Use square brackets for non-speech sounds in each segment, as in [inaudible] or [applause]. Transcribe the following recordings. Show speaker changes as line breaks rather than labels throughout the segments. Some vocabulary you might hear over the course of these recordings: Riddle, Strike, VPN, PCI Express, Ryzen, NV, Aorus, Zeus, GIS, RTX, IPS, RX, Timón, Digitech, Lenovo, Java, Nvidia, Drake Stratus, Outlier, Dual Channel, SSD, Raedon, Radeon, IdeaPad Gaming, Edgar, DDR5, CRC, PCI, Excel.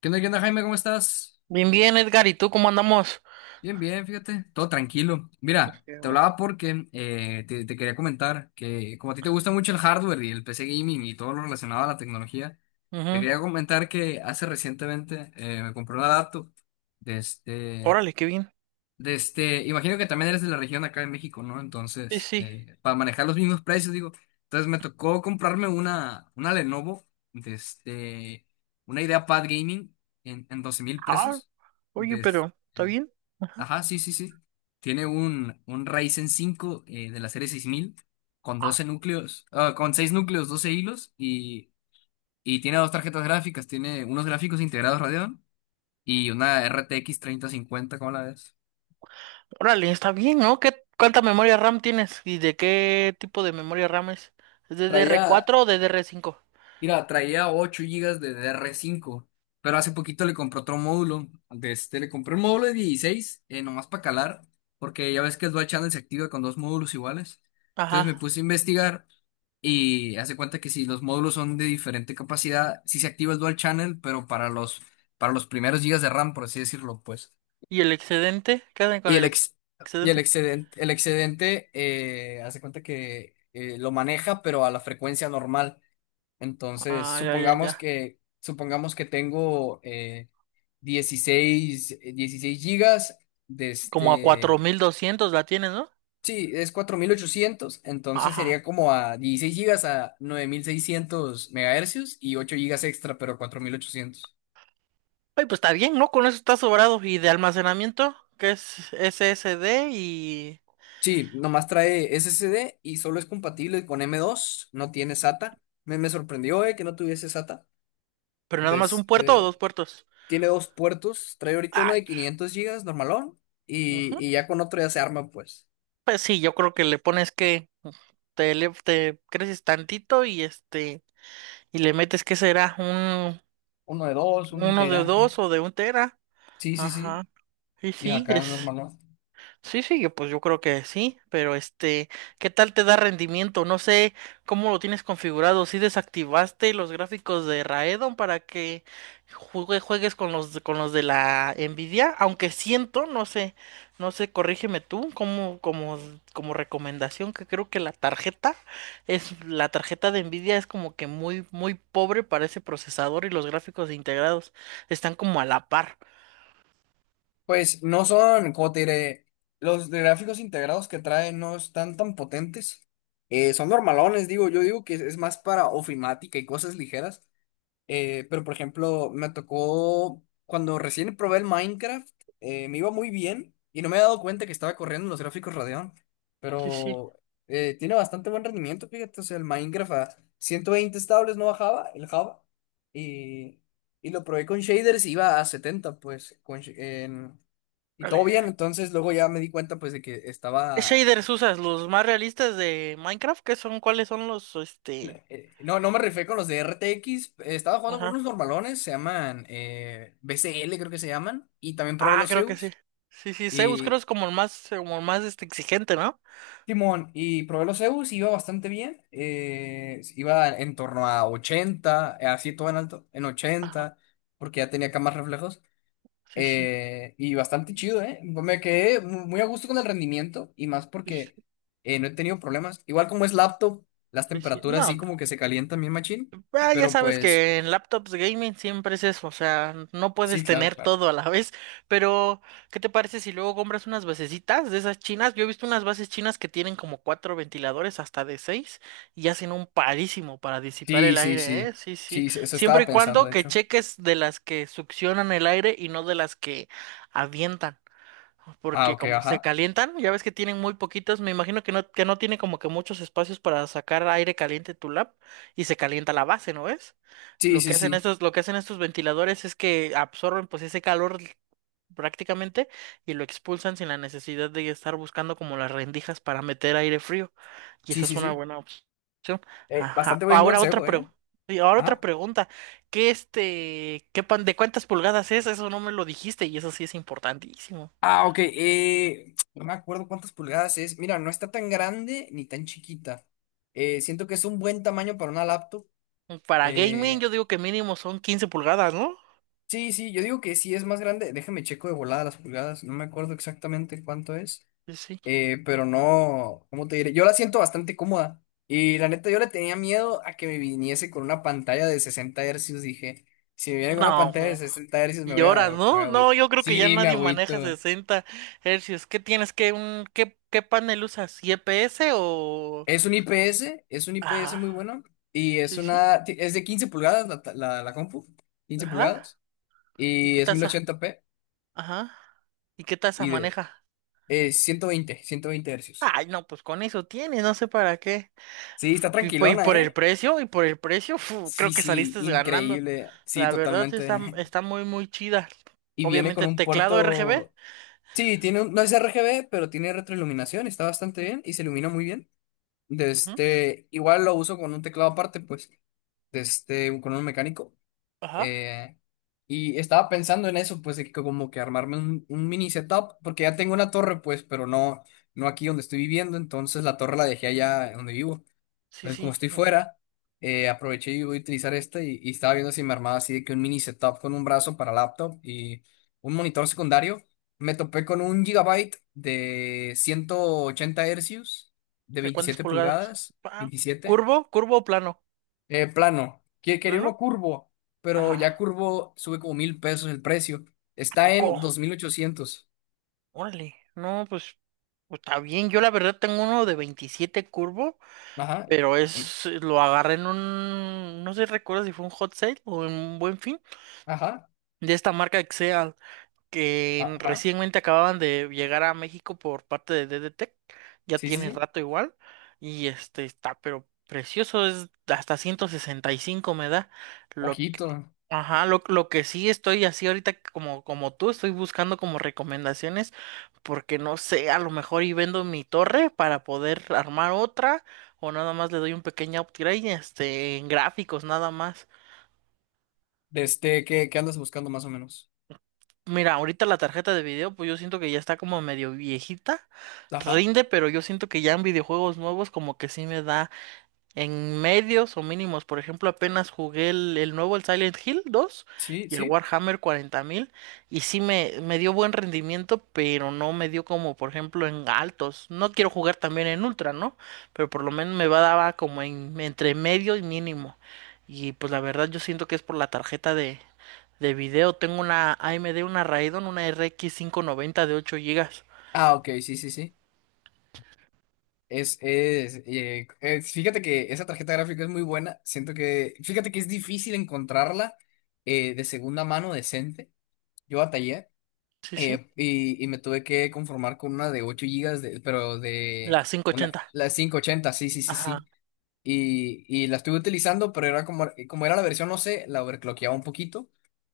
Qué onda, Jaime? ¿Cómo estás?
Bien, bien, Edgar, ¿y tú cómo andamos?
Bien, bien, fíjate, todo tranquilo. Mira,
Qué
te
bueno.
hablaba porque te quería comentar que como a ti te gusta mucho el hardware y el PC gaming y todo lo relacionado a la tecnología, te
Ujú.
quería comentar que hace recientemente me compré una laptop.
Órale, qué bien.
Imagino que también eres de la región acá en México, ¿no?
Sí,
Entonces,
sí.
para manejar los mismos precios, digo, entonces me tocó comprarme una Lenovo, de este, una IdeaPad Gaming en doce mil
Ah,
pesos.
oye,
De este,
pero, ¿está bien?
ajá, sí, sí, sí. Tiene un Ryzen 5 de la serie 6000 con 12 núcleos, ah, con 6 núcleos, 12 hilos y tiene dos tarjetas gráficas, tiene unos gráficos integrados Radeon y una RTX 50. ¿Cómo la ves?
Órale, está bien, ¿no? ¿Cuánta memoria RAM tienes? ¿Y de qué tipo de memoria RAM es? ¿Es
Traía
DDR4 o DDR5?
Mira, traía 8 gigas de dr cinco, pero hace poquito le compré otro módulo. Le compré un módulo de 16, nomás para calar, porque ya ves que el Dual Channel se activa con dos módulos iguales. Entonces me
Ajá.
puse a investigar y hace cuenta que si los módulos son de diferente capacidad, sí se activa el Dual Channel, pero para los primeros gigas de RAM, por así decirlo, pues.
¿Y el excedente? ¿Qué hacen con
Y el,
el ex-
ex, y el
excedente?
excedente, hace cuenta que lo maneja, pero a la frecuencia normal. Entonces,
Ah, ya, ya, ya.
supongamos que tengo 16 16 gigas. de
Como a cuatro
este...
mil doscientos la tienes, ¿no?
Sí, es 4800, entonces
Ajá.
sería como a 16 gigas a 9600 MHz y 8 gigas extra, pero 4800.
Ay, pues está bien, ¿no? Con eso está sobrado. ¿Y de almacenamiento? ¿Qué es SSD y
Sí, nomás trae SSD y solo es compatible con M.2, no tiene SATA. Me sorprendió que no tuviese SATA.
pero nada
De
más un puerto o
este,
dos puertos?
Tiene dos puertos, trae ahorita uno
Ay,
de 500 gigas normalón y ya con otro ya se arma pues.
pues sí, yo creo que le pones que te creces tantito y y le metes que será un
Uno de dos, un
uno de
tera.
dos o de un tera.
Sí, sí, sí.
Ajá. Y
Y
sí,
acá
es.
normalón.
Sí, sí, que pues yo creo que sí, pero ¿qué tal te da rendimiento? No sé cómo lo tienes configurado, si desactivaste los gráficos de Raedon para que juegues con los de la Nvidia, aunque siento, no sé, no sé, corrígeme tú, como recomendación, que creo que la tarjeta la tarjeta de Nvidia es como que muy, muy pobre para ese procesador y los gráficos integrados están como a la par.
Pues no son, como te diré, los de gráficos integrados que trae no están tan potentes. Son normalones, digo, yo digo que es más para ofimática y cosas ligeras. Pero por ejemplo, me tocó cuando recién probé el Minecraft, me iba muy bien y no me había dado cuenta que estaba corriendo en los gráficos Radeon.
Sí, sí.
Pero tiene bastante buen rendimiento, fíjate. O sea, el Minecraft a 120 estables no bajaba, el Java. Y, y lo probé con shaders, y iba a 70 pues. Y todo
Vale.
bien, entonces luego ya me di cuenta, pues, de que
¿Qué
estaba.
shaders usas? ¿Los más realistas de Minecraft? ¿Qué son? ¿Cuáles son los?
No, no me refiero con los de RTX. Estaba jugando con
Ajá.
unos normalones, se llaman BCL creo que se llaman. Y también probé
Ah,
los
creo que sí.
Zeus.
Sí, sí, Zeus creo
Y
es como el más exigente, ¿no?
Timón, y probé los Zeus, iba bastante bien. Iba en torno a 80, así todo en alto, en
Ajá.
80, porque ya tenía acá más reflejos.
Sí, sí.
Y bastante chido, ¿eh? Me quedé muy a gusto con el rendimiento y más
Sí, sí.
porque no he tenido problemas. Igual como es laptop, las
Sí, sí.
temperaturas sí
No.
como que se calientan bien machín,
Ah, ya
pero
sabes
pues
que en laptops gaming siempre es eso, o sea, no
sí,
puedes
claro,
tener
claro.
todo a la [laughs] vez, pero ¿qué te parece si luego compras unas basecitas de esas chinas? Yo he visto unas bases chinas que tienen como cuatro ventiladores hasta de seis y hacen un parísimo para disipar
Sí,
el
sí,
aire, ¿eh?
sí.
Sí, sí.
Sí, eso estaba
Siempre y
pensando,
cuando
de
que
hecho.
cheques de las que succionan el aire y no de las que avientan.
Ah,
Porque
ok,
como se
ajá.
calientan, ya ves que tienen muy poquitos, me imagino que no tiene como que muchos espacios para sacar aire caliente tu lab y se calienta la base, ¿no ves?
Sí,
Lo
sí,
que hacen
sí.
estos, lo que hacen estos ventiladores es que absorben pues ese calor prácticamente y lo expulsan sin la necesidad de estar buscando como las rendijas para meter aire frío. Y
Sí,
esa es
sí,
una
sí.
buena opción.
Bastante
Ajá.
buen
Ahora otra
consejo, ¿eh?
pregunta. Ahora otra
Ajá.
pregunta. ¿Qué este, qué pan, de cuántas pulgadas es? Eso no me lo dijiste y eso sí es importantísimo.
Ah, ok. [tsk] No me acuerdo cuántas pulgadas es. Mira, no está tan grande ni tan chiquita. Siento que es un buen tamaño para una laptop.
Para gaming, yo
Eh,
digo que mínimo son 15 pulgadas, ¿no?
sí, sí, yo digo que sí es más grande. Déjame checo de volada las pulgadas. No me acuerdo exactamente cuánto es.
Sí, sí.
Pero no, ¿cómo te diré? Yo la siento bastante cómoda. Y la neta, yo le tenía miedo a que me viniese con una pantalla de 60 hercios. Dije, si me viene con una
No,
pantalla de
no,
60 hercios,
y horas, ¿no?
Me
No,
voy.
yo creo que ya
Sí, me
nadie maneja
agüito.
60 hercios. ¿Qué tienes? ¿Qué panel usas? ¿IPS o?
Es un IPS, es un IPS
Ajá,
muy bueno.
sí, sí.
Es de 15 pulgadas la compu. 15
Ajá.
pulgadas.
¿Y
Y
qué
es
tasa?
1080p.
Ajá. ¿Y qué tasa
Y de...
maneja?
120 hercios.
Ay, no, pues con eso tienes, no sé para qué.
Sí, está
Y
tranquilona,
por el
¿eh?
precio,
Sí,
creo que
sí,
saliste ganando.
increíble. Sí,
La verdad sí está,
totalmente.
está
[laughs]
muy, muy chida.
Y viene con
Obviamente,
un
teclado RGB.
puerto. Sí, no es RGB, pero tiene retroiluminación, está bastante bien y se ilumina muy bien. De
Ujú,
este, igual lo uso con un teclado aparte, pues, con un mecánico.
ajá.
Eh, y estaba pensando en eso, pues, de que como que armarme un mini setup, porque ya tengo una torre, pues, pero no, no aquí donde estoy viviendo, entonces la torre la dejé allá donde vivo.
Sí,
Entonces, como
sí.
estoy fuera, aproveché y voy a utilizar esta y estaba viendo si me armaba así de que un mini setup con un brazo para laptop y un monitor secundario. Me topé con un gigabyte de 180 hercios de
¿De cuántas
27
pulgadas?
pulgadas,
Ah,
27,
¿curvo? ¿Curvo o plano?
plano. Quería uno
¿Plano?
curvo, pero ya
Ajá.
curvo sube como $1,000 el precio.
¿A
Está
poco?
en 2800.
Órale. No, pues, está bien. Yo la verdad tengo uno de 27 curvo,
Ajá,
pero es lo agarré en un, no sé, recuerdo si fue un hot sale o en un buen fin
ajá,
de esta marca Excel. Que
ajá.
recientemente acababan de llegar a México por parte de DDTech, ya
Sí, sí,
tiene
sí.
rato igual, y este está, pero precioso, es hasta 165 me da, lo que-
Ojito.
ajá, lo que sí estoy así ahorita como tú, estoy buscando como recomendaciones, porque no sé, a lo mejor y vendo mi torre para poder armar otra, o nada más le doy un pequeño upgrade, en gráficos nada más.
¿Qué andas buscando más o menos?
Mira, ahorita la tarjeta de video, pues yo siento que ya está como medio viejita,
Ajá.
rinde, pero yo siento que ya en videojuegos nuevos como que sí me da en medios o mínimos. Por ejemplo, apenas jugué el nuevo, el Silent Hill 2
Sí,
y el
sí.
Warhammer 40.000 y sí me dio buen rendimiento, pero no me dio como, por ejemplo, en altos. No quiero jugar también en ultra, ¿no? Pero por lo menos me va daba como en, entre medio y mínimo. Y pues la verdad yo siento que es por la tarjeta de video. Tengo una AMD, una Raidon, una RX 90 de 8 gigas.
Ah, ok, sí, sí, sí. Fíjate que esa tarjeta gráfica es muy buena. Fíjate que es difícil encontrarla de segunda mano decente. Yo batallé,
Sí, sí,
y me tuve que conformar con una de 8 gigas, pero de
la quinientos
una,
ochenta.
la 580. Sí, sí, sí,
Ajá,
sí. Y la estuve utilizando, pero era como, como era la versión, no sé, la overclockeaba un poquito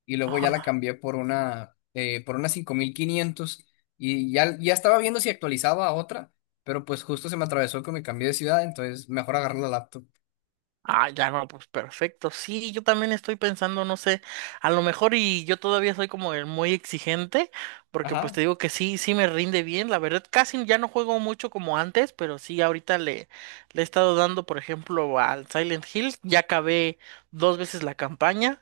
y luego ya la
ajá.
cambié por una, por una 5500. Y ya estaba viendo si actualizaba a otra, pero pues justo se me atravesó que me cambié de ciudad, entonces mejor agarré la laptop.
Ah, ya no, pues perfecto. Sí, yo también estoy pensando, no sé, a lo mejor y yo todavía soy como el muy exigente, porque pues
Ajá,
te digo que sí, sí me rinde bien. La verdad, casi ya no juego mucho como antes, pero sí, ahorita le he estado dando, por ejemplo, al Silent Hill. Ya acabé dos veces la campaña.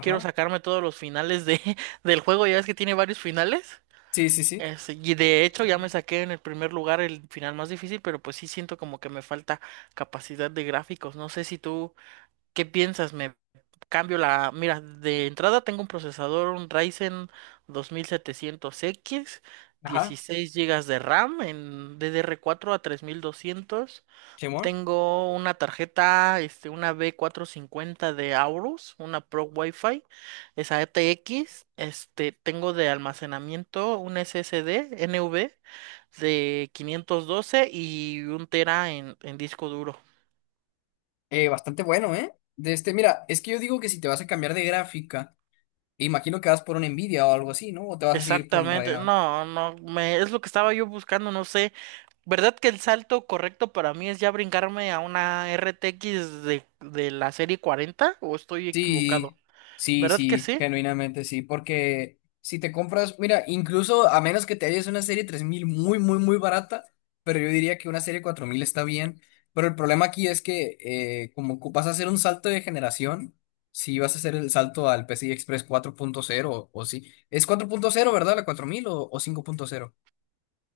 Quiero sacarme todos los finales de, [laughs] del juego, ya ves que tiene varios finales.
sí, sí,
Y de hecho ya me
sí.
saqué en el primer lugar el final más difícil, pero pues sí siento como que me falta capacidad de gráficos. No sé si tú, ¿qué piensas? Me cambio la. Mira, de entrada tengo un procesador, un Ryzen 2700X,
Ajá,
16 gigas de RAM en DDR4 a 3,200.
Simón.
Tengo una tarjeta, una B450 de Aorus, una Pro Wi-Fi, esa ETX. Tengo de almacenamiento un SSD NV de 512 y un tera en disco duro.
Bastante bueno, ¿eh? Mira, es que yo digo que si te vas a cambiar de gráfica, imagino que vas por una Nvidia o algo así, ¿no? O te vas a seguir por un
Exactamente,
Radeon.
no, no, me, es lo que estaba yo buscando, no sé. ¿Verdad que el salto correcto para mí es ya brincarme a una RTX de la serie 40 o estoy equivocado?
Sí, sí,
¿Verdad que
sí,
sí?
genuinamente sí, porque si te compras, mira, incluso a menos que te hayas una serie 3000 muy, muy, muy barata, pero yo diría que una serie 4000 está bien, pero el problema aquí es que vas a hacer un salto de generación, si vas a hacer el salto al PCI Express 4.0 o sí, es 4.0, ¿verdad? La 4000 o 5.0.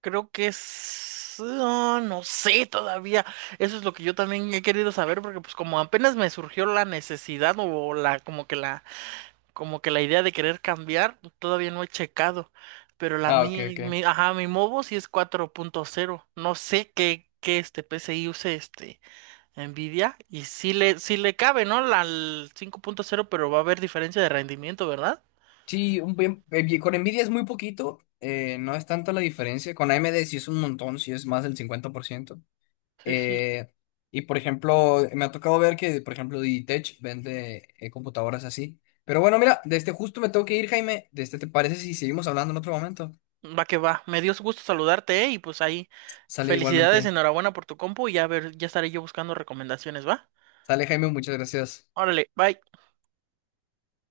Creo que es, ah, no sé todavía. Eso es lo que yo también he querido saber, porque pues como apenas me surgió la necesidad o la idea de querer cambiar, todavía no he checado. Pero la
Ah, ok,
mi,
ok.
mi ajá, mi mobo sí es 4.0. No sé qué PCI use Nvidia y sí le cabe, ¿no? La el 5.0, pero va a haber diferencia de rendimiento, ¿verdad?
Sí, con Nvidia es muy poquito, no es tanto la diferencia, con AMD sí es un montón, sí es más del 50%.
Sí, sí.
Eh, y por ejemplo, me ha tocado ver que, por ejemplo, Digitech vende computadoras así. Pero bueno, mira, de este justo me tengo que ir, Jaime. ¿Te parece si seguimos hablando en otro momento?
Va que va. Me dio gusto saludarte, ¿eh? Y pues ahí,
Sale
felicidades,
igualmente.
enhorabuena por tu compu y ya ver, ya estaré yo buscando recomendaciones, ¿va?
Sale, Jaime, muchas gracias.
Órale, bye.